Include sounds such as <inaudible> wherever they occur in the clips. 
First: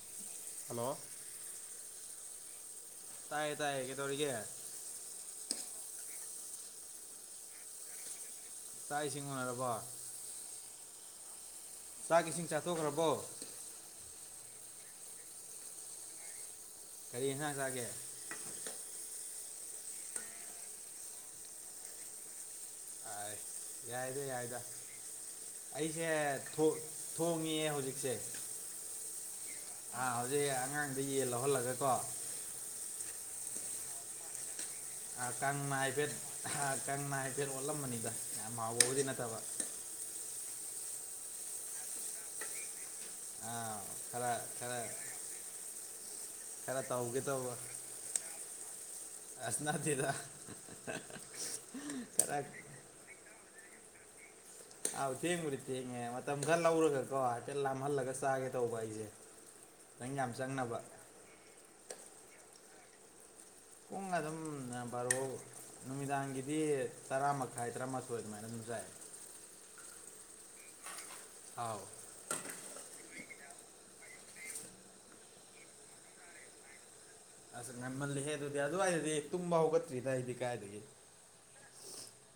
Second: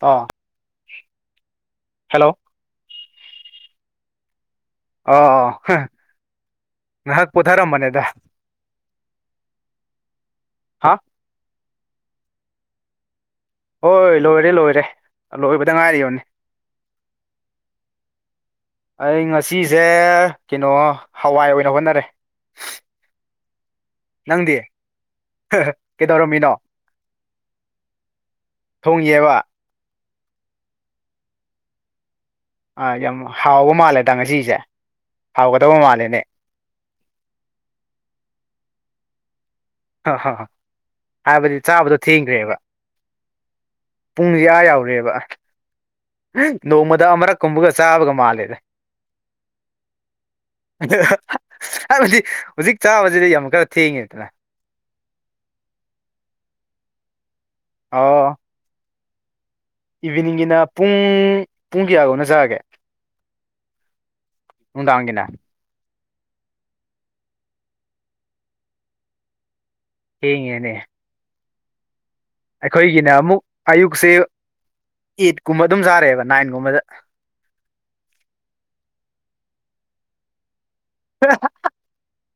ꯑ hello hello ꯇꯥꯏꯌꯦ ꯇꯥꯏꯌꯦ ꯀꯦꯗꯧꯔꯤꯒꯦ ꯑꯣ ꯍꯥ ꯉꯥꯏꯍꯥꯛ ꯄꯣꯊꯥꯔꯝꯕꯅꯦꯗ ꯆꯥꯛ ꯏꯁꯤꯡ ꯎꯅꯔꯕꯣ ꯍꯥ ꯆꯥꯛ ꯏꯁꯤꯡ ꯆꯥꯊꯣꯛꯈ꯭ꯔꯕꯣ ꯍꯣꯏ ꯂꯣꯏꯔꯦ ꯂꯣꯏꯔꯦ ꯂꯣꯏꯕꯗ ꯉꯥꯏꯔꯤꯕꯅꯤ ꯀꯔꯤꯅ ꯑꯦꯟꯖꯥꯡ ꯆꯥꯒꯦ ꯑꯩ ꯉꯁꯤꯁꯦ ꯀꯩꯅꯣ ꯍꯋꯥꯏ ꯑꯣꯏꯅ ꯍꯣꯠꯅꯔꯦ ꯑ ꯌꯥꯏꯗ ꯅꯪꯗꯤ ꯌꯥꯏꯗ ꯑꯩꯁꯦ ꯀꯩꯗꯧꯔꯝꯃꯤꯅꯣ ꯊꯣꯡꯉꯑꯦ ꯍꯧꯖꯤꯛꯁꯦ ꯊꯣꯡꯉꯤꯑꯕ ꯑꯥ ꯍꯧꯖꯤꯛ ꯑꯉꯥꯡꯗ ꯌꯦꯟ ꯂꯧꯍꯜꯂꯒꯀꯣ ꯑꯥꯏ ꯌꯥꯝ ꯍꯥꯎꯕ ꯃꯥꯜꯂꯦꯗ ꯉꯁꯤꯁꯦ ꯍꯥꯎꯒꯗꯕ ꯀꯥꯡꯅ ꯍꯥꯏꯐꯦꯠ ꯃꯥꯜꯂꯦꯅꯦ ꯀꯥꯡꯅ ꯍꯥꯏꯐꯦꯠ ꯑꯣꯠꯂꯝꯕꯅꯤꯗ ꯌꯥꯝ ꯃꯍꯥꯎꯕꯕꯨꯗꯤ ꯅꯠꯇꯕ ꯍꯥ ꯍ ꯥꯍꯥꯏꯕꯗꯤ ꯆꯥꯕꯗꯣ ꯊꯦꯡꯈ꯭ꯔꯦꯕ ꯑꯥ ꯈꯔ ꯄꯨꯡꯁ‌ꯦ ꯑꯥ ꯈꯔ ꯌꯥꯎꯔꯦꯕ ꯈꯔ ꯅꯣꯡꯃꯗ ꯇꯧꯒꯦ ꯑꯃꯛ ꯇꯧꯕ ꯀꯨꯝꯕꯒ ꯆꯥꯕꯒ ꯃꯥꯜꯂꯦꯗ ꯑꯁ ꯅꯠꯇ‌ꯦꯗ ꯍꯥꯏꯕꯗꯤ ꯀꯔꯥꯏꯗꯩ ꯍꯧꯖꯤꯛ ꯆꯥꯕꯁꯤꯗꯤ ꯌꯥꯝꯛ ꯀꯟꯅꯥ ꯊꯦꯡꯈꯤꯗ꯭ꯔ‌ꯦ ꯑꯥꯎ ꯊꯦꯡꯕꯗꯤ ꯊꯦꯡꯉꯦ ꯃꯇꯝ ꯈꯔ ꯂꯧꯔꯒꯀꯣ ꯍꯥꯏꯐꯦꯠ ꯂꯥꯝꯍꯜꯂꯒ ꯑꯣ ꯆꯥꯒꯦ ꯇꯧꯕ ꯑꯩꯁꯦ ꯅꯪ ꯌꯥꯝ ꯏꯚꯤꯅꯤꯡꯒꯤꯅ ꯆꯪꯅꯕ ꯄꯨꯡ ꯄꯨꯡ ꯀꯌꯥꯒꯧꯅ ꯆꯥꯑꯒꯦ ꯄꯨꯡ ꯑꯗꯨꯝ ꯕꯥꯔꯣ ꯅꯨꯡꯗꯥꯡꯒꯤꯅ ꯅꯨꯃꯤꯗꯥꯡꯒꯤꯗꯤ ꯇꯔꯥ ꯃꯈꯥꯏ ꯇꯔꯥꯃꯥꯊꯣꯏ ꯑꯗꯨꯃꯥꯏꯅ ꯑꯗꯨꯝ ꯆꯥꯏ ꯊ‌ꯦꯡꯉꯦꯅꯦ ꯑꯥꯎ ꯑꯩꯈꯣꯏꯒꯤꯅ ꯑꯃꯨꯛ ꯑꯌꯨꯛꯁꯦ ꯑꯩꯠ ꯀꯨꯝꯕ ꯑꯗꯨꯝ ꯆꯥꯔꯦꯕ ꯅꯥꯏꯟꯒꯨꯝꯕꯗ ꯑꯁ ꯉꯝꯃꯜꯜꯂꯤꯍꯦ ꯑꯗꯨꯗꯤ ꯑꯗꯨꯋꯥꯏꯗꯗꯤ ꯇꯨꯡꯕꯥꯎꯒꯠꯇ꯭ꯔꯤꯗ ꯑꯩꯗꯤ ꯀꯥꯏꯗꯒꯤ ꯍ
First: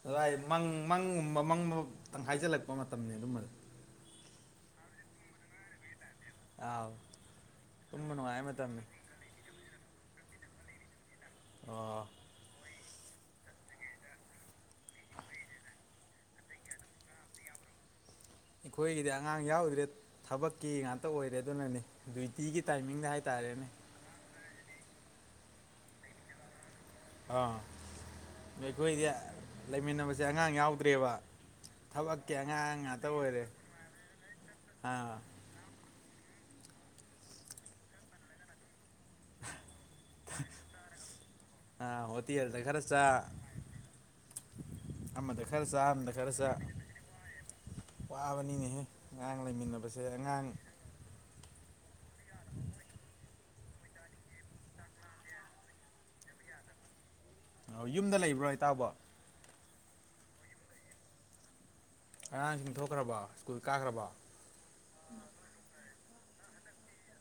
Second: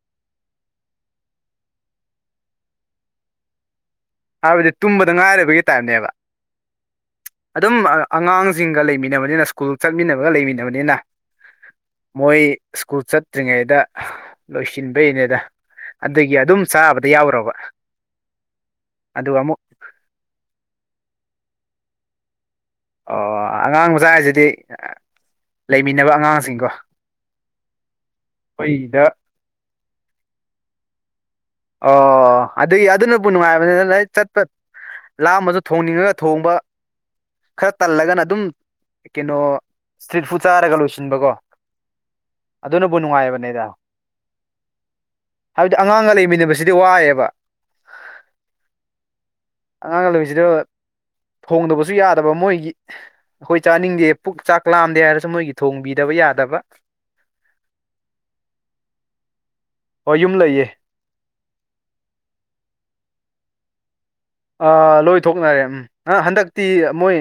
ꯑꯗꯨꯏ ꯃꯪ ꯃꯪꯒꯨꯝꯕ ꯃꯪ ꯑꯃꯇꯪ ꯇꯪꯈꯥꯏꯆꯜꯂꯛꯄ ꯃꯇꯝꯅꯤ ꯑꯗꯨꯃꯗꯨ ꯍꯥꯏꯕꯗꯤ ꯇꯨꯝꯕꯗ ꯉꯥꯏꯔꯕꯒꯤ ꯇꯥꯏꯞꯅꯦꯕ ꯑꯥꯎ ꯑꯗꯨꯝ ꯇꯨꯝꯕ ꯅꯨꯡꯉꯥꯏꯕ ꯑꯉꯥꯡꯁꯤꯡꯒ ꯃꯇꯝꯅꯤ ꯂꯩꯃꯤꯟꯅꯅꯕꯅꯤꯅ ꯏꯁ꯭ꯀꯨꯜ ꯆꯠꯃꯤꯟꯅꯕꯒ ꯂꯩꯃꯤꯟꯅꯕꯅꯤꯅ ꯑꯣ ꯃꯣꯏ ꯏꯁ꯭ꯀꯨꯜ ꯆꯠꯇ꯭ꯔꯤꯉꯩꯗ ꯂꯣꯏꯁꯤꯟꯕꯩꯅꯦꯗ ꯑꯗꯨꯒꯤ ꯑꯗꯨꯝ ꯆꯥꯕꯗ ꯌꯥꯎꯔꯕ ꯑꯩꯈꯣꯏꯒꯤꯗꯤ ꯑꯗꯨꯒ ꯑꯉꯥꯡ ꯑꯃꯨꯛ ꯌꯥꯎꯗ꯭ꯔꯦ ꯊꯕꯛꯀꯤ ꯉꯥꯛꯇ ꯑꯣꯏꯔꯦ ꯑꯗꯨꯅꯅꯤ ꯑꯗꯨꯏ ꯇꯤꯒꯤ ꯇꯥꯏꯃꯤꯡꯗ ꯍꯥꯏꯇꯥꯔꯦꯅꯦ ꯑꯣꯖꯥ ꯍꯥꯏꯁꯤꯗꯤ ꯂꯩꯃꯤꯟꯅꯕ ꯑꯉꯥꯡꯁꯤꯡꯀꯣ ꯑꯥ ꯑꯩꯈꯣꯏꯗ ꯑꯩꯈꯣꯏꯗꯤ ꯂꯩꯃꯤꯟꯅꯕꯁꯦ ꯑꯉꯥꯡ ꯌꯥꯎꯗ꯭ꯔꯦꯕ ꯊꯕꯛꯀꯤ ꯑꫭ ꯑꯉꯥꯡ ꯑꯗꯨꯒꯤ ꯉꯥꯛꯇ ꯑꯗꯨꯅꯕꯨ ꯑꯣꯏꯔꯦ ꯅꯨꯡꯉꯥꯏꯕꯅꯤꯅ ꯆꯠꯄ ꯑꯥ ꯂꯥꯝꯃꯁꯨ ꯊꯣꯡꯅꯤꯡꯉꯒ ꯊꯣꯡꯕ ꯈꯔ ꯇꯜꯂꯒꯅ ꯑꯗꯨꯝ ꯀꯩꯅꯣ ꯏꯁꯇ꯭ꯔꯤꯠ ꯐꯨꯗ ꯆꯥꯔꯒ ꯂꯣꯏꯁꯤꯟꯕꯀꯣ ꯑꯥ ꯍꯣꯇꯦꯜꯗ ꯈꯔ ꯑꯗꯨꯅꯕꯨ ꯆꯥ ꯅꯨꯡꯉꯥꯏꯕꯅꯦꯗ ꯑꯃꯗ ꯈꯔ ꯍꯥꯏꯕꯗꯤ ꯆꯥ ꯑꯃꯗ ꯑꯉꯥꯡꯒ ꯈꯔ ꯆꯥ ꯂꯩꯃꯤꯟꯅꯕꯁꯤꯗꯤ ꯋꯥꯏꯑꯦꯕ ꯋꯥꯕꯅꯤꯅꯦꯍꯦ ꯑꯉꯥꯡ ꯂꯩꯃꯤꯟꯅ ꯑꯉꯥꯡ ꯂꯩꯕꯁꯤꯗ ꯊꯣꯡꯗꯕꯁꯨ ꯌꯥꯗꯕ ꯃꯣꯏꯒꯤ ꯑꯩꯈꯣꯏ ꯆꯥꯅꯤꯡꯗꯦ ꯄꯨꯛ ꯆꯥꯛ ꯂꯥꯝꯗꯦ ꯍꯥꯏꯔꯁꯨ ꯃꯣꯏꯒꯤ ꯊꯣꯡꯕꯤꯗꯕ ꯌꯥꯗꯕ ꯑꫭ ꯌꯨꯝꯗ ꯂꯩꯕ꯭ꯔꯣ ꯏꯇꯥꯎꯕꯨ ꯍꯣꯏ ꯌꯨꯝ ꯂꯩꯌꯦ ꯑꯉꯥꯡꯁꯤꯡ ꯊꯣꯛꯈ꯭ꯔꯕꯣ ꯏꯁ꯭ꯀꯨꯜ ꯀꯥꯈ꯭ꯔꯕꯣ ꯑꯥ ꯂꯣꯏꯊꯣꯛꯅꯔꯦ ꯎꯝ ꯑ ꯍꯟꯗꯛꯇꯤ ꯃꯣꯏ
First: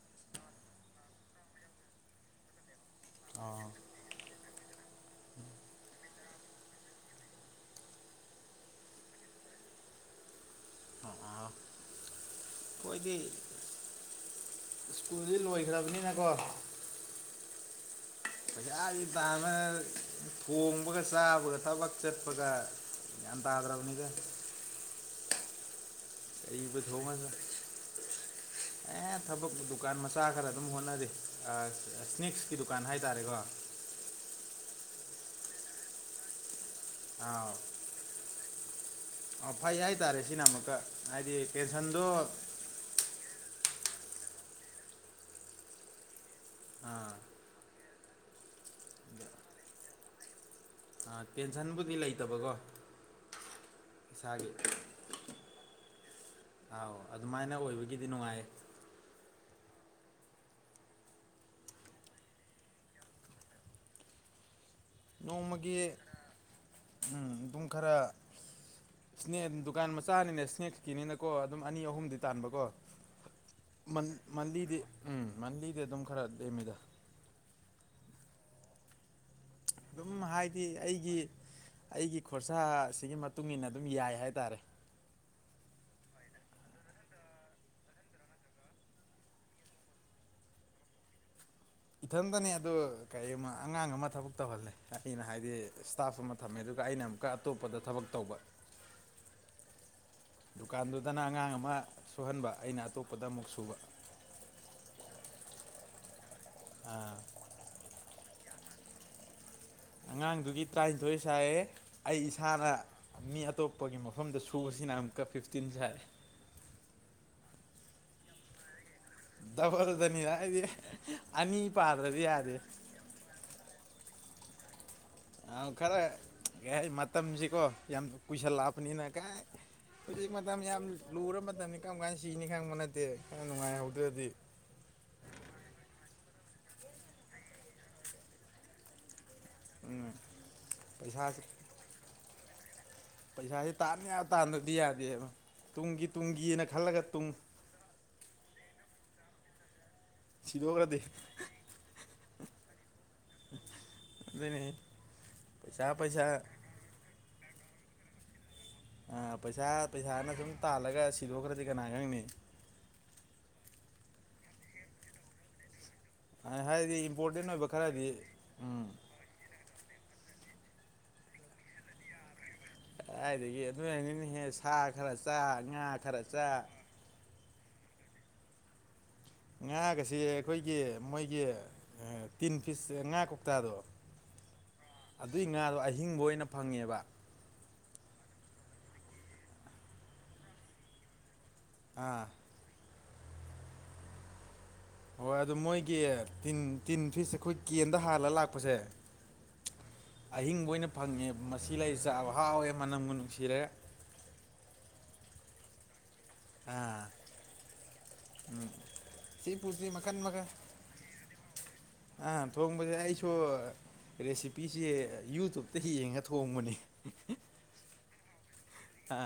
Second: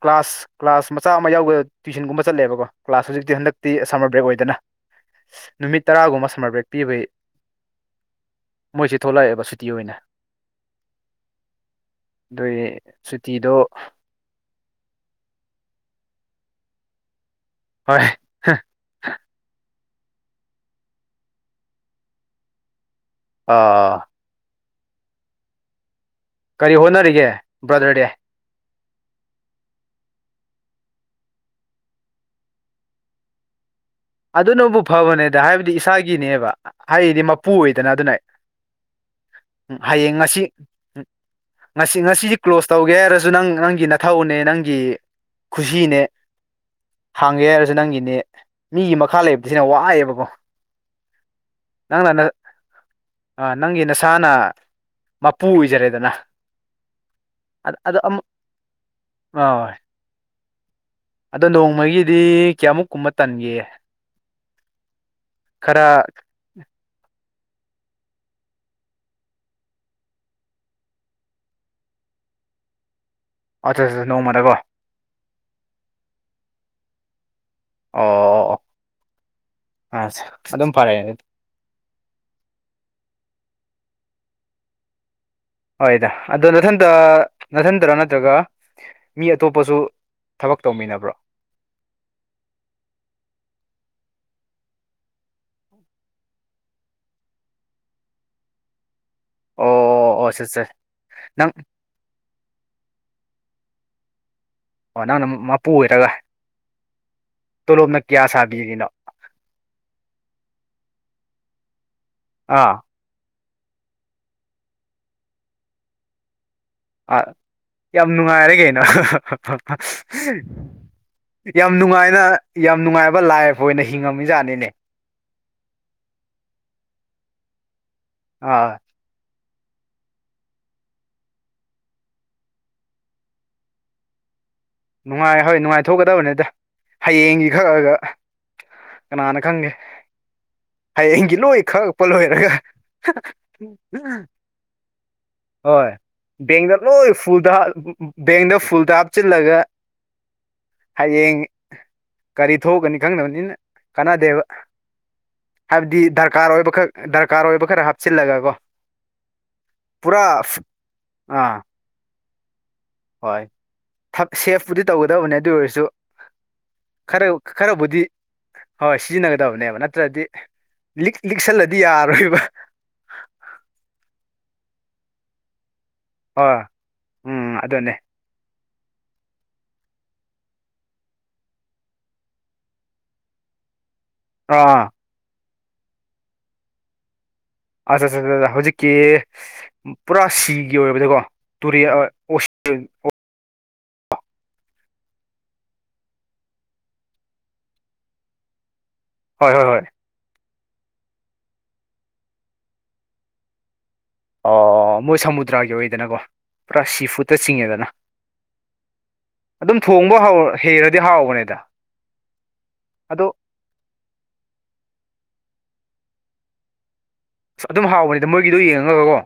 ꯀ꯭ꯂꯥꯁ ꯀ꯭ꯂꯥꯁ ꯃꯆꯥ ꯑꯃ ꯌꯥꯎꯕꯦ ꯇ꯭ꯋꯏꯁꯟꯒꯨꯝꯕ ꯆꯠꯂꯦꯕꯀꯣ ꯀ꯭ꯂꯥꯁ ꯍꯧꯖꯤꯛꯇꯤ ꯑꯣ ꯍꯟꯗꯛꯇꯤ ꯁꯝꯃꯔ ꯕ꯭ꯔꯦꯛ ꯑꯣꯏꯗꯅ ꯅꯨꯃꯤꯠ ꯇꯔꯥꯒꯨꯝꯕ ꯁꯝꯃꯔ ꯕ꯭ꯔꯦꯛ ꯄꯤꯕꯩ ꯃꯣꯏꯁꯤ ꯊꯣꯛꯂꯛꯑꯦꯕ ꯁꯨꯇꯤ ꯑꯣꯏꯅ ꯑꯥ ꯑꯥ ꯗꯨꯏ ꯁꯨꯇꯤꯗꯣ ꯏꯁ꯭ꯀꯨꯜꯗꯤ ꯂꯣꯏꯈ꯭ꯔꯕꯅꯤꯅ ꯀꯣ ꯍꯣꯏ ꯄꯩꯁꯥꯒꯤ ꯇꯥꯟꯕ ꯊꯣꯡꯕꯒꯥ ꯆꯥꯕꯒ ꯊꯕꯛ ꯆꯠꯄꯒ ꯒ꯭ꯌꯥꯟ ꯑ ꯇꯥꯗ꯭ꯔꯕꯅꯤꯗ ꯀꯔꯤ ꯑꯩꯕꯨ ꯊꯣꯡꯉ ꯍꯣꯠꯅꯔꯤꯒꯦ ꯆꯥ ꯕ꯭ꯔꯗꯔꯗꯤ ꯑꯦ ꯊꯕꯛ ꯗꯨꯀꯥꯟ ꯃꯆꯥ ꯈꯔ ꯑꯗꯨꯝ ꯍꯣꯠꯅꯔꯤ ꯑ ꯁ꯭ꯅꯦꯛꯁꯀꯤ ꯗꯨꯀꯥꯟ ꯍꯥꯏꯇꯥꯔꯦꯀꯣ ꯑꯗꯨꯅꯕꯨ ꯐꯕꯅꯦꯗ ꯍꯥꯏꯕꯗꯤ ꯏꯁꯥꯒꯤꯅꯦꯕ ꯍꯥꯏꯔꯤꯗꯤ ꯃꯄꯨ ꯑꯣꯏꯗꯅ ꯑꯗꯨꯅ ꯑ ꯐꯩ ꯍꯥꯏꯇꯥꯔꯦ ꯍꯌꯦꯡ ꯁꯤꯅ ꯉꯁꯤ ꯑꯃꯨꯛꯀ ꯍꯥꯏꯗꯤ ꯄꯦꯟꯁꯟꯗꯣ ꯉꯁꯤ ꯉꯁꯤꯗꯤ ꯀ꯭ꯂꯣꯁ ꯇꯧꯒꯦ ꯍꯥꯏꯔꯁꯨ ꯅꯪ ꯅꯪꯒꯤ ꯅꯊꯧꯅꯦ ꯅꯪꯒꯤ ꯈꯨꯁꯤꯅꯦ ꯍꯥꯡꯒꯦ ꯍꯥꯏꯔꯁꯨ ꯅꯪꯒꯤꯅꯦ ꯃꯤꯒꯤ ꯃꯈꯥ ꯂꯩꯕꯁꯤꯅ ꯋꯥꯑꯦꯕꯀꯣ ꯑꯥ ꯇꯦꯟꯁꯟꯕꯨꯗꯤ ꯂꯩꯇꯕꯀꯣ ꯑꯥ ꯅꯪꯒꯤ ꯅꯁꯥꯅ ꯏꯁꯥꯒꯤ ꯃꯄꯨ ꯑꯣꯏꯖꯔꯦꯗꯅ ꯑꯥꯎ ꯑꯗꯨꯃꯥꯏꯅ ꯑꯠ ꯑꯗꯣ ꯑꯣꯏꯕꯒꯤꯗꯤ ꯑꯃ ꯅꯨꯡꯉꯥꯏꯌꯦ ꯑ ꯑꯗꯣ ꯅꯣꯡꯃꯒꯤꯗꯤ ꯀꯌꯥꯃꯨꯛ ꯀꯨꯝꯕ ꯇꯟꯒꯦ ꯅꯣꯡꯃꯒꯤ ꯈꯔ ꯎꯝ ꯑꯗꯨꯝ ꯈꯔ ꯏꯁꯅꯦꯟ ꯗꯨꯀꯥꯟ ꯃꯆꯥꯅꯤꯅꯦ ꯏꯁ꯭ꯅꯦꯛ ꯀꯤꯅꯤꯅꯀꯣ ꯑꯗꯨꯝ ꯑꯅꯤ ꯑꯍꯨꯝꯗꯤ ꯇꯥꯟꯕꯀꯣ ꯑꯆꯥ ꯃꯟ ꯅꯣꯡꯃꯗꯀꯣ ꯃꯜꯂꯤꯗꯤ ꯎꯝ ꯃꯜꯂꯤꯗꯤ ꯑꯗꯨꯝ ꯈꯔ ꯂꯦꯝꯃꯤꯗ ꯑꯥꯎ ꯑꯣ ꯑ ꯑꯗꯨꯝ ꯍꯥꯏꯗꯤ ꯑꯗꯨꯝ ꯑꯩꯒꯤ ꯐꯔꯦ ꯑꯩꯒꯤ ꯈꯣꯔꯁꯥꯁꯤꯒꯤ ꯃꯇꯨꯡ ꯏꯟꯅ ꯑꯗꯨꯝ ꯌꯥꯏ ꯍꯥꯏꯇꯥꯔꯦ ꯍꯣꯏꯗ ꯑꯗꯣ ꯅꯊꯟꯇ ꯅꯊꯟꯇꯔꯥ ꯅꯠꯇ꯭ꯔꯒ ꯃꯤ ꯑꯇꯣꯞꯄꯁꯨ ꯊꯕꯛ ꯇꯧꯃꯤꯟꯅꯕ꯭ꯔꯣ ꯏꯊꯟꯗꯅꯦ ꯑꯗꯨ ꯀꯩꯝꯃ ꯑꯉꯥꯡ ꯑꯃ ꯊꯕꯛ ꯇꯧꯍꯜꯂꯦ ꯑꯩꯅ ꯍꯥꯏꯗꯤ ꯏꯁꯇꯥꯐ ꯑꯃ ꯊꯝꯃꯦ ꯑꯗꯨꯒ ꯑꯩꯅ ꯑꯝ ꯀꯥ ꯑꯇꯣꯞꯄꯗ ꯊꯕꯛ ꯇꯧꯕ ꯑꯣ ꯑꯣ ꯁꯠ ꯁꯠ ꯗꯨꯀꯥꯟꯗꯨꯗꯅ ꯅꯪ ꯑꯉꯥꯡ ꯑꯃ ꯁꯨꯍꯟꯕ ꯑꯩꯅ ꯑꯇꯣꯞꯄꯗ ꯑꯃꯨꯛ ꯁꯨꯕ ꯑꯣ ꯅꯪꯅ ꯃꯄꯨ ꯑꯣꯏꯔꯒ ꯇꯣꯂꯣꯞꯅ ꯀꯌꯥ ꯁꯥꯕꯤꯔꯤꯅꯣ ꯑꯉꯥꯡꯗꯨꯒꯤ ꯇꯔꯥꯅꯤꯊꯣꯏ ꯁꯥꯏꯌꯦ ꯑꯩ ꯏꯁꯥꯅ ꯑꯥ ꯃꯤ ꯑꯇꯣꯞꯄꯒꯤ ꯃꯐꯝꯗ ꯁꯨꯕꯁꯤꯅ ꯑꯃꯨꯛꯀ ꯐꯤꯐꯇꯤꯟ ꯁꯥꯏ ꯑ ꯌꯥꯝ ꯅꯨꯡꯉꯥꯏꯔꯦ ꯀꯩꯅꯣ ꯗꯕꯜꯗꯅꯤꯗ ꯑꯩꯗꯤ ꯑꯅꯤ ꯌꯥꯝ ꯄꯥꯗ꯭ꯔꯗꯤ ꯅꯨꯡꯉꯥꯏꯅ ꯌꯥꯗꯦ ꯌꯥꯝ ꯅꯨꯡꯉꯥꯏꯕ ꯂꯥꯏꯐ ꯑꯣꯏꯅ ꯍꯤꯡꯉꯝꯃꯤꯖꯥꯠꯅꯤꯅꯦ ꯑ ꯈꯔ ꯌꯥꯏ ꯃꯇꯝꯁꯤꯀꯣ ꯌꯥꯝ ꯑꯥ ꯀꯨꯏꯁꯜꯂꯛꯄꯅꯤꯅ ꯀꯥꯏ ꯍꯧꯖꯤꯛ ꯃꯇꯝ ꯌꯥꯝ ꯂꯨꯔ ꯃꯇꯝꯅꯤ ꯀꯔꯝ ꯀꯥꯟ ꯁꯤꯅꯤ ꯈꯪꯕ ꯅꯠꯇꯦ ꯈꯔ ꯅꯨꯡꯉꯥꯏꯍꯧꯗ꯭ꯔꯗꯤ ꯅꯨꯡꯉꯥꯏ ꯍꯣꯏ ꯅꯨꯡꯉꯥꯏꯊꯣꯛꯀꯗꯕꯅꯤꯠꯇ ꯍꯌꯦꯡꯒꯤ ꯈꯛꯑꯒ ꯀꯅꯥꯅ ꯈꯪꯅꯤ ꯎꯝ ꯍꯌꯦꯡꯒꯤ ꯄꯩꯁꯥꯁꯦ ꯂꯣꯏ ꯈꯛꯄ ꯂꯣꯏꯔꯒ ꯄꯩꯁꯥꯥꯁꯦ ꯇꯥꯟ ꯌꯥꯕ ꯇꯥꯟꯗꯕꯗꯤ ꯌꯥꯗꯦꯕ ꯍꯣꯏ ꯇꯨꯡꯒꯤ ꯇꯨꯡꯒꯤꯅ ꯕꯦꯡꯗ ꯈꯜꯂꯒ ꯂꯣꯏ ꯇꯨꯡ ꯐꯨꯜꯗ ꯕꯦꯡꯗ ꯐꯨꯜꯗ ꯍꯥꯞꯆꯤꯜꯂꯒ ꯁꯤꯗꯣꯛꯈ꯭ꯔꯗꯤ ꯍꯌꯦꯡ ꯀꯔꯤ ꯊꯣꯛꯒꯅꯤ ꯈꯪꯅꯕꯅꯤꯅ ꯀꯥꯟꯅꯥꯗꯦꯕ ꯑꯗꯨꯅꯤ ꯄꯩꯁꯥ ꯍꯥꯏꯕꯗꯤ ꯄꯩꯁꯥ ꯗꯔꯀꯥꯔ ꯑꯣꯏꯕ ꯈꯛ ꯗꯔꯀꯥꯔ ꯑꯣꯏꯕ ꯈꯔ ꯍꯥꯞꯆꯤꯜꯂꯒ ꯀꯣ ꯑ ꯄꯩꯁꯥ ꯄꯨꯔꯥ ꯄꯩꯁꯥꯅ ꯁꯨꯝ ꯇꯥꯜꯂꯒ ꯑꯥ ꯁꯤꯗꯣꯛꯈ꯭ꯔꯗꯤ ꯀꯅꯥ ꯈꯪꯅꯤ ꯍꯣꯏ ꯊꯛ ꯁꯦꯐꯄꯨꯗꯤ ꯇꯧꯒꯗꯕꯅꯦ ꯑꯗꯨ ꯑꯣꯏꯔꯁꯨ ꯍꯥ ꯍꯥꯏꯗꯤ ꯈꯔ ꯏꯝꯄꯣꯔꯇꯦꯟ ꯑꯣꯏꯕ ꯈꯔꯕꯨꯗꯤ ꯈꯔꯗꯤ ꯍꯣꯏ ꯁꯤꯖꯤꯟꯅꯒꯗꯕꯅꯦꯕ ꯅꯠꯇ꯭ꯔꯗꯤ ꯂꯤꯛ ꯂꯤꯛꯁꯜꯂꯗꯤ ꯌꯥꯔꯣꯏꯕ ꯀꯗꯥꯏꯗꯒꯤ ꯑꯗꯨꯅꯅꯤꯅꯦꯍꯦ ꯁꯥ ꯈꯔ ꯆꯥ ꯉꯥ ꯈꯔ ꯍꯣꯏ ꯆꯥ ꯎꯝ ꯑꯗꯨꯅꯦ ꯉꯥꯒꯁꯤ ꯑꯈꯣꯏꯒꯤ ꯃꯣꯏꯒꯤ ꯇꯤꯟ ꯐꯤꯁ ꯉꯥ ꯀꯣꯛꯇꯥꯗꯣ ꯑꯥ ꯑꯗꯨꯏ ꯉꯥꯗꯣ ꯑꯍꯤꯡꯕ ꯑꯣꯏꯅ ꯐꯪꯉꯦꯕ ꯑꯆꯥ ꯆꯥ ꯆꯥ ꯆꯥ ꯍꯧꯖꯤꯛꯀꯤ ꯄꯨꯔꯥ ꯁꯤꯒꯤ ꯑꯣꯏꯕꯗꯀꯣ ꯇꯨꯔꯦꯜ ꯑ ꯑꫭ ꯑꯥ <unintelligible> ꯑꯣ ꯍꯣꯏ ꯑꯗꯨ ꯃꯣꯏꯒꯤ ꯇꯤꯟ ꯇꯤꯟ ꯐꯤꯁ ꯑꯩꯈꯣꯏ ꯀꯦꯟꯗ ꯍꯥꯜꯂ ꯂꯥꯛꯄꯁꯦ꯫ ꯍꯣꯏ ꯍꯣꯏ ꯍꯣꯏ ꯑꯍꯤꯡꯕ ꯑꯣꯏꯅ ꯐꯪꯉꯦ ꯃꯁꯤ ꯂꯩ ꯆꯥꯕ ꯍꯥꯎꯋꯦ ꯃꯅꯝꯒ ꯅꯨꯡꯁꯤꯔꯒ ꯑꯣ ꯃꯣꯏ ꯁꯃꯨꯗ꯭ꯔꯥꯒꯤ ꯑꯣꯏꯗꯅꯀꯣ ꯄꯨꯔꯥ ꯑꯥ ꯁꯤ ꯐꯨꯠꯇ ꯆꯤꯡꯉꯦꯗꯅ ꯎꯝ ꯁꯤ ꯑꯗꯨꯝ ꯐꯨꯠꯇꯤ ꯃꯈꯟ ꯊꯣꯡꯕ ꯍꯧ ꯃꯈꯟ ꯍꯩꯔꯗꯤ ꯍꯥꯎꯕꯅꯦꯗ ꯑꯥ ꯊꯣꯡꯕꯁꯦ ꯑꯗꯣ ꯑꯩꯁꯨ ꯔꯦꯁꯤꯄꯤꯁꯦ ꯌꯨꯇꯨꯨꯞꯇ ꯌꯦꯡꯉ ꯊꯣꯡꯕꯅꯦ꯫ ꯑꯁ ꯑꯗꯨꯝ ꯍꯥꯎꯕꯅꯤꯗ ꯃꯣꯏꯒꯤꯗꯣ ꯌꯦꯡꯉꯒꯒꯀꯣ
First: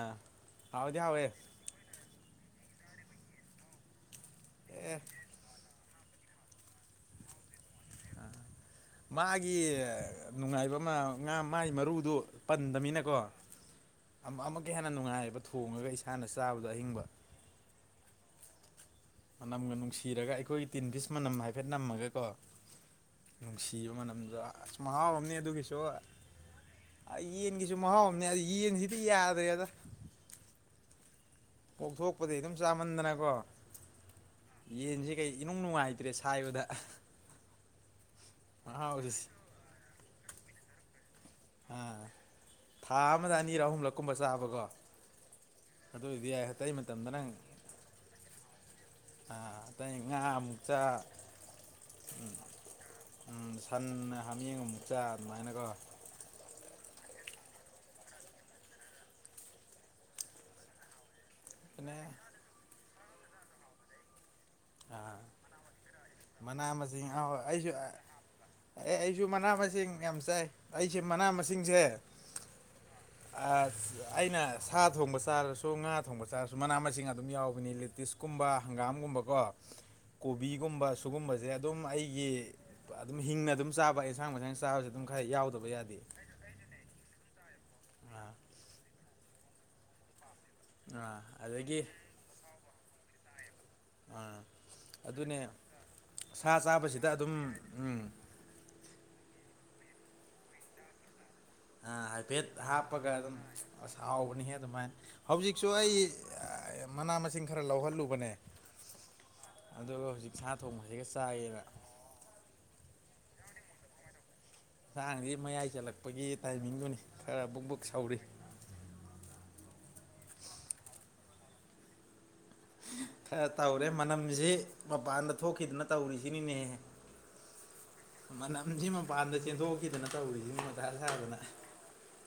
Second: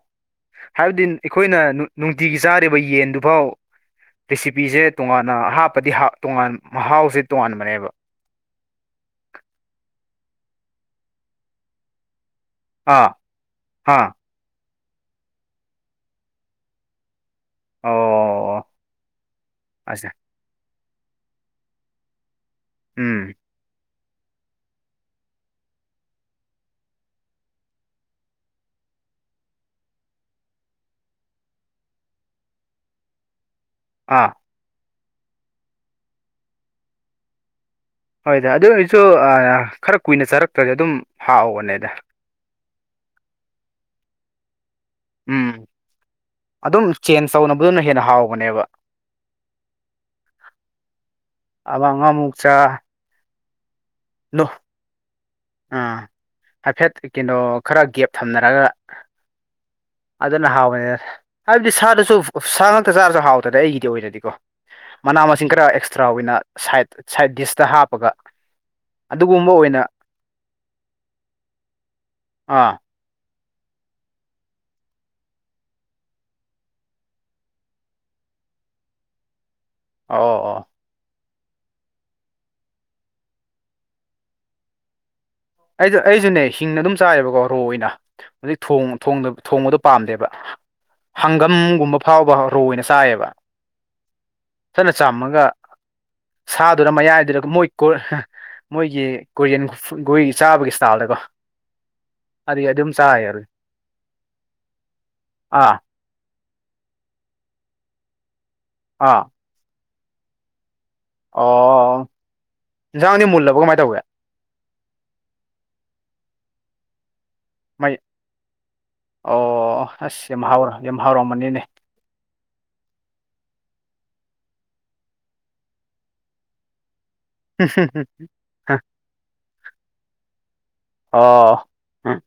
ꯍꯥꯎꯗꯤ ꯍꯥꯏꯕꯗꯤ ꯍꯥꯎꯋꯦ ꯑꯩꯈꯣꯏꯅ ꯅꯨ ꯅꯨꯡꯇꯤꯒꯤ ꯆꯥꯔꯤꯕ ꯌꯦꯟꯗꯨꯐꯥꯎ ꯔꯦꯁꯤꯄꯤꯁꯦ ꯑꯦ ꯇꯣꯉꯥꯟ ꯅ ꯍꯥꯞꯄꯗꯤ ꯍꯥꯎ ꯇꯣꯉꯥꯟ ꯃꯍꯥꯎꯁꯦ ꯇꯣꯉꯥꯟꯕꯅꯦꯕ ꯑꯥ ꯃꯥꯒꯤ ꯅꯨꯡꯉꯥꯏꯕ ꯑꯃ ꯉꯥ ꯃꯥꯒꯤ ꯃꯔꯨꯗꯨ ꯑꯥ ꯄꯟꯗꯅꯤꯅꯀꯣ ꯑꯥ ꯑꯃꯨꯛꯀ ꯍꯦꯟꯅ ꯅꯨꯡꯉꯥꯏꯕ ꯊꯣꯡꯉꯒ ꯏꯁꯥꯅ ꯆꯥꯕꯗꯣ ꯑꯍꯤꯡꯕ ꯑꯣ ꯃꯅꯝꯒ ꯑꯁꯦ ꯅꯨꯡꯁꯤꯔꯒ ꯑꯩꯈꯣꯏꯒꯤ ꯇꯤꯟ ꯄꯤꯁ ꯃꯅꯝ ꯍꯥꯏꯐꯦꯠ ꯅꯝꯃꯒꯀꯣ꯫ ꯎꯝ꯫ ꯅꯨꯡꯁꯤꯕ ꯃꯅꯝꯗꫭ ꯑꯁ ꯃꯍꯥꯎ ꯑꯃꯅꯤ ꯑꯗꯨꯒꯤꯁꯨ ꯌꯦꯟꯒꯤꯁꯨ ꯃꯍꯥꯎ ꯑꯃꯅꯦ ꯑ ꯌꯦꯟꯁꯤꯗꯤ ꯌꯥꯗ꯭ꯔꯦꯗ ꯄꫭꯛꯊꯣꯛꯄꯗꯤ ꯑꯗꯨꯝ ꯆꯥꯃꯟꯗꯅꯀꯣ ꯑꯥ ꯌꯦꯟꯁꯦ ꯀꯩ ꯏꯅꯨꯡ ꯅꯨꯡꯉꯥꯏꯇ꯭ꯔꯦ ꯁꯥꯏꯕꯗ ꯍꯣꯏꯗ ꯑꯗꯨ ꯑꯣꯏꯁꯨ ꯃꯍꯥꯎꯁꯤ ꯑ ꯈꯔ ꯀꯨꯏꯅ ꯆꯥꯔꯛꯇ꯭ꯔꯗꯤ ꯑꯗꯨꯝ ꯍꯥꯎꯕꯅꯦꯗ ꯑꯥ ꯊꯥ ꯑꯃꯗ ꯑꯅꯤꯔꯛ ꯑꯍꯨꯝꯂꯛꯀꯨꯝꯕ ꯆꯥꯕꯀꯣ꯫ ꯎꯝ ꯑꯗꯨꯗꯤ ꯌꯥꯏ ꯑꯇꯩ ꯑꯗꯨꯝ ꯃꯇꯝꯗ ꯅꯪ ꯆꯦꯟꯖ ꯇꯧꯅꯕꯗꯨꯅ ꯍꯦꯟꯅ ꯍꯥꯎꯕꯅꯦꯕ ꯑ ꯑꯇꯩ ꯉꯥ ꯑꯃꯨꯛ ꯆꯥ ꯑꯃ ꯎꯝ ꯑꯃꯃꯨꯛ ꯆꯥ ꯎꯝ ꯁꯟꯅ ꯅꯣ ꯍꯥꯃꯦꯡ ꯑꯃꯨꯛꯆꯥ ꯑꯗꯨꯃꯥꯏꯅꯀꯣ ꯑꯥ ꯍꯥꯏꯐꯦꯠ ꯀꯩꯅꯣ ꯈꯔ ꯒꯦꯞ ꯊꯝꯅꯔꯒ ꯑꯗꯨꯅ ꯍꯥꯎꯕꯅꯤꯗ ꯍꯥꯏꯕꯗꯤ ꯁꯥꯗꯁꯨ ꯁꯥ ꯉꯥꯛꯇ ꯆꯥꯔꯁꯨ ꯍꯥꯎꯗ꯭ꯔꯗꯤ ꯑꯩꯒꯤꯗꯤ ꯑꯣꯏꯅꯗꯤꯀꯣ ꯃꯅꯥ ꯃꯁꯤꯡ ꯈꯔ ꯑꯦꯁ ꯇ꯭ꯔꯥ ꯑꫭꯏꯅ ꯃꯅꯥ ꯁꯥꯏꯠ ꯃꯁꯤꯡ ꯁꯥꯏꯠ ꯗꯤꯁꯇ ꯑꯩꯁꯨ ꯍꯥꯞꯄꯒ ꯑꯦ ꯑꯩꯁꯨ ꯃꯅꯥ ꯑꯗꯨꯒꯨꯝꯕ ꯑꯣꯏꯅ ꯃꯁꯤꯡ ꯌꯥꯝ ꯆꯥꯏ ꯑꯩꯁꯦ ꯃꯅꯥ ꯃꯁꯤꯡꯁꯦ ꯑꯥ ꯑꯁ ꯑꯩꯅ ꯁꯥ ꯊꯣꯡꯕ ꯆꯥꯔꯁꯨ ꯉꯥ ꯊꯣꯡꯕ ꯆꯥꯔꯁꯨ ꯃꯅꯥ ꯃꯁꯤꯡ ꯑꯗꯨꯝ ꯌꯥꯎꯕꯅꯤ ꯂꯤꯇꯤꯁ ꯀꯨꯝꯕ ꯍꯪꯒꯥꯝꯒꯨꯝꯀꫭ ꯑꯣ ꯑꯣ ꯀꯣꯕꯤꯒꯨꯝꯕ ꯁꯨꯒꯨꯝꯕꯁꯦ ꯑꯗꯨꯝ ꯑꯩꯒꯤ ꯑꯗꯨꯝ ꯍꯤꯡꯅ ꯑꯗꯨꯝ ꯆꯥꯕ ꯑꯦꯟꯁꯥꯡ ꯃꯁꯥꯡꯅ ꯆꯥꯕꯁꯦ ꯑꯗꯨꯝ ꯈꯔ ꯌꯥꯎꯗꯕ ꯌꯥꯗꯦ ꯑꯩꯁꯨ ꯑꯩꯁꯨꯅꯦ ꯍꯤꯡ ꯑꯗꯨꯝ ꯆꯥꯏꯑꯕꯀꯣ ꯔꯣ ꯑꯣꯏꯅ ꯑꯥ ꯑꯗꯥꯏ ꯊꫭꯡ ꯊꫭꯡꯗꯕ ꯊꯣꯡꯕꯗꯣ ꯄꯥꯝꯗꯦꯕ ꯑꯥ ꯑꯗꯒꯤ ꯍꯪꯒꯝꯒꯨꯝꯕ ꯐꯥꯎꯕ ꯔꯣ ꯑꫭꯏꯅ ꯆꯥꯏꯑꯦꯕ ꯆꯠꯅ ꯆꯥꯝꯃꯒ ꯑꯗꯨꯅꯦ ꯁꯥ ꯁꯥꯗꯨꯗ ꯆꯥꯕꯁꯤꯗ ꯑꯗꯨꯝ ꯃꯌꯥꯏꯗꯨꯗ ꯃꯣꯏ ꯀꯨꯔ ꯎꯝ ꯃꯣꯏꯒꯤ ꯀꯣꯔꯤꯌꯟ ꯐꯨꯠ ꯒꯨꯏ ꯆꯥꯕꯒꯤ ꯏꯁꯇꯥꯥꯏꯜꯗꯀꯣ꯫ ꯑꯥ ꯍꯥꯏꯐꯦꯠ ꯍꯥꯞꯄꯒ ꯑꯗꯨꯝ ꯑꯁ ꯍꯥꯎꯕꯅꯤꯍ ꯑꯗꯨꯃꯥꯏꯅ ꯍꯧꯖꯤꯛꯁꯨ ꯑꯥ ꯑꯩ ꯃꯅꯥ ꯃꯁꯤꯡ ꯈꯔ ꯂꯧꯍꯜꯂꯨꯕꯅꯦ꯫ ꯑꯥ ꯑꯗꯨꯒ ꯍꯧꯖꯤꯛ ꯁꯥ ꯊꯣꯡ ꯍꯩꯌꯦꯒ ꯆꯥ ꯑꯣ ꯏꯟꯖꯥꯡꯗꯤ ꯃꯨꯜꯂꯕꯣ ꯀꯃꯥꯏꯟ ꯇꯧꯒꯦ ꯏꯟꯖꯥꯡꯖꯤ ꯃꯌꯥꯏ ꯆꯜꯂꯛꯄꯒꯤ ꯇꯥꯏꯃꯤꯡꯗꯨꯅꯤ ꯈꯔ ꯕꯨꯛ ꯕꯨꯛ ꯃꯩ ꯁꯧꯔꯤ ꯑꯣ ꯑꯁ ꯌꯥꯝ ꯍꯥꯎꯔꯣ ꯌꯥꯝ ꯍꯥꯎꯔꯝꯃꯅꯤꯅꯦ ꯈꯔ ꯇꯧꯔꯦ ꯃꯅꯝꯁꯤ ꯃꯄꯥꯟꯗ ꯊꯣꯛꯈꯤꯗꯅ ꯇꯧꯔꯤꯁꯤꯅꯤꯅꯦꯍꯦ ꯃꯅꯝꯖꯤ ꯃꯄꯥꯟꯗ ꯆꯦꯟꯊꯣꯛꯈꯤꯗꯅ ꯇꯧꯔꯤꯖꯤ ꯃꯊꯥ ꯁꯥꯗꯅ ꯑꯣ ꯎꯝ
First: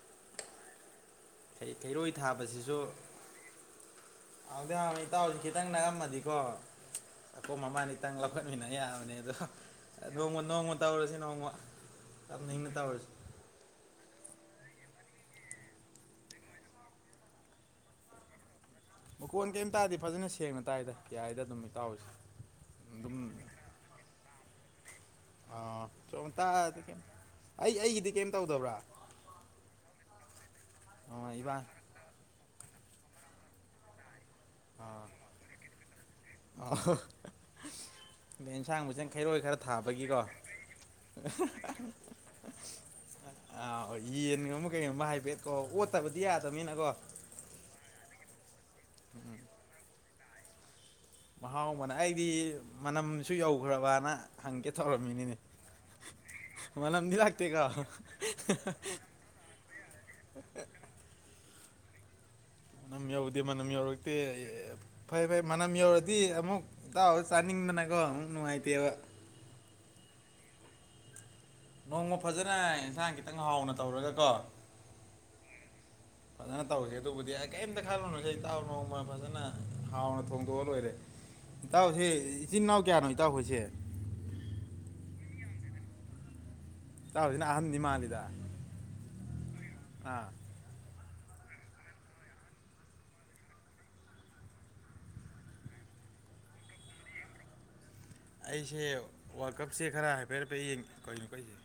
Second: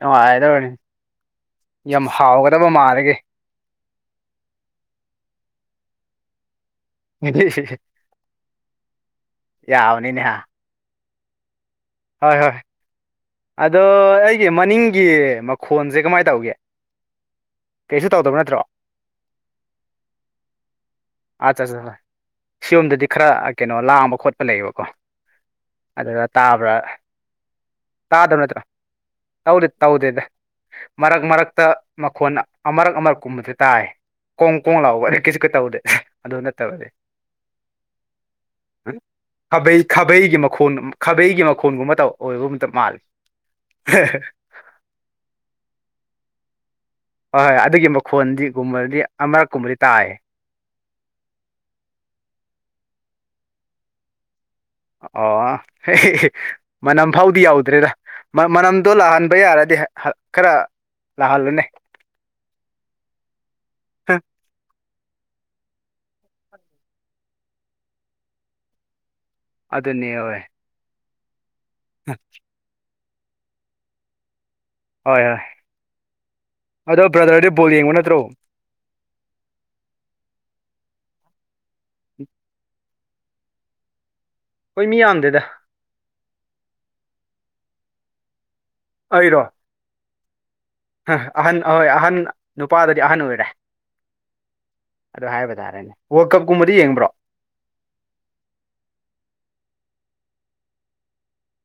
ꯅꯨꯡꯉꯥꯏꯗꯧꯔꯅꯤ ꯌꯥꯝ ꯈꯩꯔꯣꯏ ꯍꯥꯎꯒꯗꯕ ꯊꯥꯕꯁꯤꯁꯨ ꯃꯥꯜꯂꯤꯒꯤ ꯍꯥꯎꯗꯤ ꯍꯥꯎꯅꯤ ꯏꯇꯥꯎꯖꯤ ꯈꯤꯇꯪ ꯅꯛꯑꯝꯃꯗꯤꯀꯣ ꯑꯩꯈꯣ ꯃꯃꯥꯅꯤ ꯈꯤꯇꯪ ꯂꯧꯈꯠꯃꯤꯟꯅ ꯌꯥꯕꯅꯦ ꯑꯗꯣ ꯌꯥꯕꯅꯤꯅꯦ ꯍꯥ ꯅꯣꯡꯃ ꯅꯣꯡꯃ ꯇꯧꯔꯁꯤ ꯅꯣꯡꯃ ꯍꯣꯏ ꯇꯞꯅ ꯍꯣꯏ ꯏꯪꯅ ꯇꯧꯔꯁꯤ ꯑꯗꯣ ꯑꯩꯒꯤ ꯃꯅꯤꯡꯒꯤ ꯃꯈꯣꯟꯖꯦ ꯀꯃꯥꯏꯟ ꯇꯧꯒꯦ ꯀꯩꯁꯨ ꯇꯧꯗꯕ ꯅꯠꯇ꯭ꯔꯣ ꯃꯈꯣꯟ ꯀꯩꯝ ꯇꯥꯗꯦ ꯐꯖꯅ ꯁꯦꯡꯅ ꯇꯥꯏꯗ ꯌꯥꯏꯗ ꯑꯗꯨꯝ ꯏꯇꯥꯎ ꯁꯤꯌꯣꯝꯗꯗꯤ ꯈꯔ ꯀꯩꯅꯣ ꯂꯥꯡꯕ ꯈꯣꯠꯄ ꯂꯩꯌꯦꯕꯀꯣ ꯑꯥ ꯑꯗꯨꯗ <unintelligible> ꯇꯥꯕ꯭ꯔꯥ ꯇꯥꯗꯦ ꯇꯥꯗꯕ ꯅꯠꯇ꯭ꯔꯥ ꯇꯧꯗꯦ ꯇꯧꯗꯦꯗ ꯃꯔꯛ ꯑ ꯏꯕꯥꯟ ꯃꯔꯛꯇꯥ ꯃꯈꯣꯟꯅ ꯑꯃꯔꯛ ꯑꯃꯔꯛ ꯀꯨꯝꯕꯗꯤ ꯇꯥꯏ ꯀꯣꯡ ꯀꯣꯡ ꯑ ꯂꯥꯎꯕ ꯀꯩꯁꯨꯀꯩ ꯇꯧꯗꯦ ꯑꯗꯨ ꯅꯠꯇꯕꯗꯤ ꯑꯦꯟꯁꯥꯡ ꯃꯆꯪ ꯈꯩꯔꯣꯏ ꯈꯔ ꯈꯥꯕꯩ ꯊꯥꯕꯒꯤꯀꯣ ꯈꯥꯕꯩꯒꯤ ꯃꯈꯣꯟ ꯈꯥꯕꯩꯒꯤ ꯃꯈꯣꯟꯒꯨꯝꯕ ꯇꯧ ꯑꯣꯏꯕ ꯃꯇꯥ ꯃꯥꯜꯂꯦ ꯑꯥ ꯌꯦꯟꯒꯨꯝꯕ ꯀꯩꯒꯨꯝꯕ ꯍꯥꯏꯐꯦꯠꯀꯣ ꯑꯣꯠꯇꯥꯕꯗꯤ ꯌꯥꯗꯕꯅꯤꯅꯀꯣ ꯍꯣꯏ ꯍꯣꯏ ꯑꯗꯨꯒꯤ ꯃꯈꯣꯟꯗꯤꯒꯨꯝꯕꯗꯤ ꯑꯃꯔꯛꯀꯨꯝꯕꯗꯤ ꯇꯥꯏꯌꯦ ꯃꯍꯥꯎ ꯑꯃꯅ ꯑꯩꯗꯤ ꯃꯅꯝꯁꯨ ꯌꯧꯒ꯭ꯔꯥꯕꯅ ꯑꯣ ꯃꯅꯝ ꯃꯅꯝꯗꯤ ꯐꯥꯎꯗꯤ ꯂꯥꯛꯇꯦꯀꯣ ꯌꯥꯎꯗ꯭ꯔꯦꯗ ꯃꯅꯥ ꯃꯅꯝꯗꯣ ꯂꯥꯛꯍꯟꯕ ꯌꯥꯔꯗꯤ ꯈꯔ ꯂꯥꯛꯍꯜꯂꯨꯅꯦ ꯃꯅꯝ ꯌꯥꯎꯗꯦ ꯃꯅꯝ ꯌꯧꯔꯛꯇꯦ ꯐꯩ ꯐꯩ ꯃꯅꯝ ꯌꯧꯔꯗꯤ ꯑꯃꯨꯛ ꯏꯇꯥꯎ ꯆꯥꯅꯤꯡꯗꯅꯀꯣ ꯑꯃꯨꯛ ꯅꯨꯡꯉꯥꯏꯇꯦꯕ ꯑꯗꯨꯅꯦ ꯍꯣꯏ ꯅꯣꯡꯃ ꯐꯖꯅ ꯏꯟꯁꯥꯡ ꯈꯤꯇꯪ ꯍꯥꯎꯅ ꯇꯧꯔꯒꯀꯣ ꯍꯣꯏ ꯍꯣꯏ ꯐꯖꯅ ꯇꯧꯁꯦ ꯑꯗꯣ ꯑꯗꯨꯕꯨꯗꯤ ꯕ꯭ꯔꯗꯔꯗꯤ ꯑꯩ ꯕꯣꯜ ꯀꯔꯤꯝꯇꯥ ꯌꯦꯡꯕ ꯅꯠꯇ꯭ꯔꯣ ꯈꯜꯂꯨꯅꯨ ꯁꯦ ꯏꯇꯥꯎ ꯅꯣꯡꯃ ꯐꯖꯅ ꯍꯥꯎꯅ ꯊꯣꯡꯗꯣꯛꯑꯥ ꯂꯣꯏꯔꯦ ꯏꯇꯥꯎꯁꯦ ꯏꯆꯤꯟ ꯏꯅꯥꯎ ꯀꯌꯥꯅꯣ ꯏꯇꯥꯎꯈꯣꯏꯁꯦ ꯑꯈꯣꯏ ꯃꯤ ꯌꯥꯝꯗꯦꯗ ꯏꯇꯥꯎꯖꯤꯅ ꯑꯍꯟꯗꯤ ꯃꯥꯜꯂꯤꯗ ꯑꯩꯔꯣ ꯑꯥ ꯑꯍꯟ ꯑꯍꯣꯏ ꯑꯍꯟ ꯅꯨꯄꯥꯗꯗꯤ ꯑꯍꯟ ꯑꯣꯏꯔꯦ ꯑꯗꯨ ꯍꯥꯏꯕ ꯇꯥꯔꯦꯅꯦ ꯋꯥꯔꯜ ꯀꯞꯀꯨꯝꯕꯗꯤ ꯌꯦꯡꯕ꯭ꯔꯣ ꯑꯩꯁꯦ ꯋꯥꯔꯜ ꯀꯞꯁꯦ ꯈꯔ ꯍꯥꯏꯐꯦꯠ ꯍꯥꯏꯐꯦꯠ ꯌꯦꯡ ꯀꯧꯅꯣ ꯀꯛꯏꯖꯦ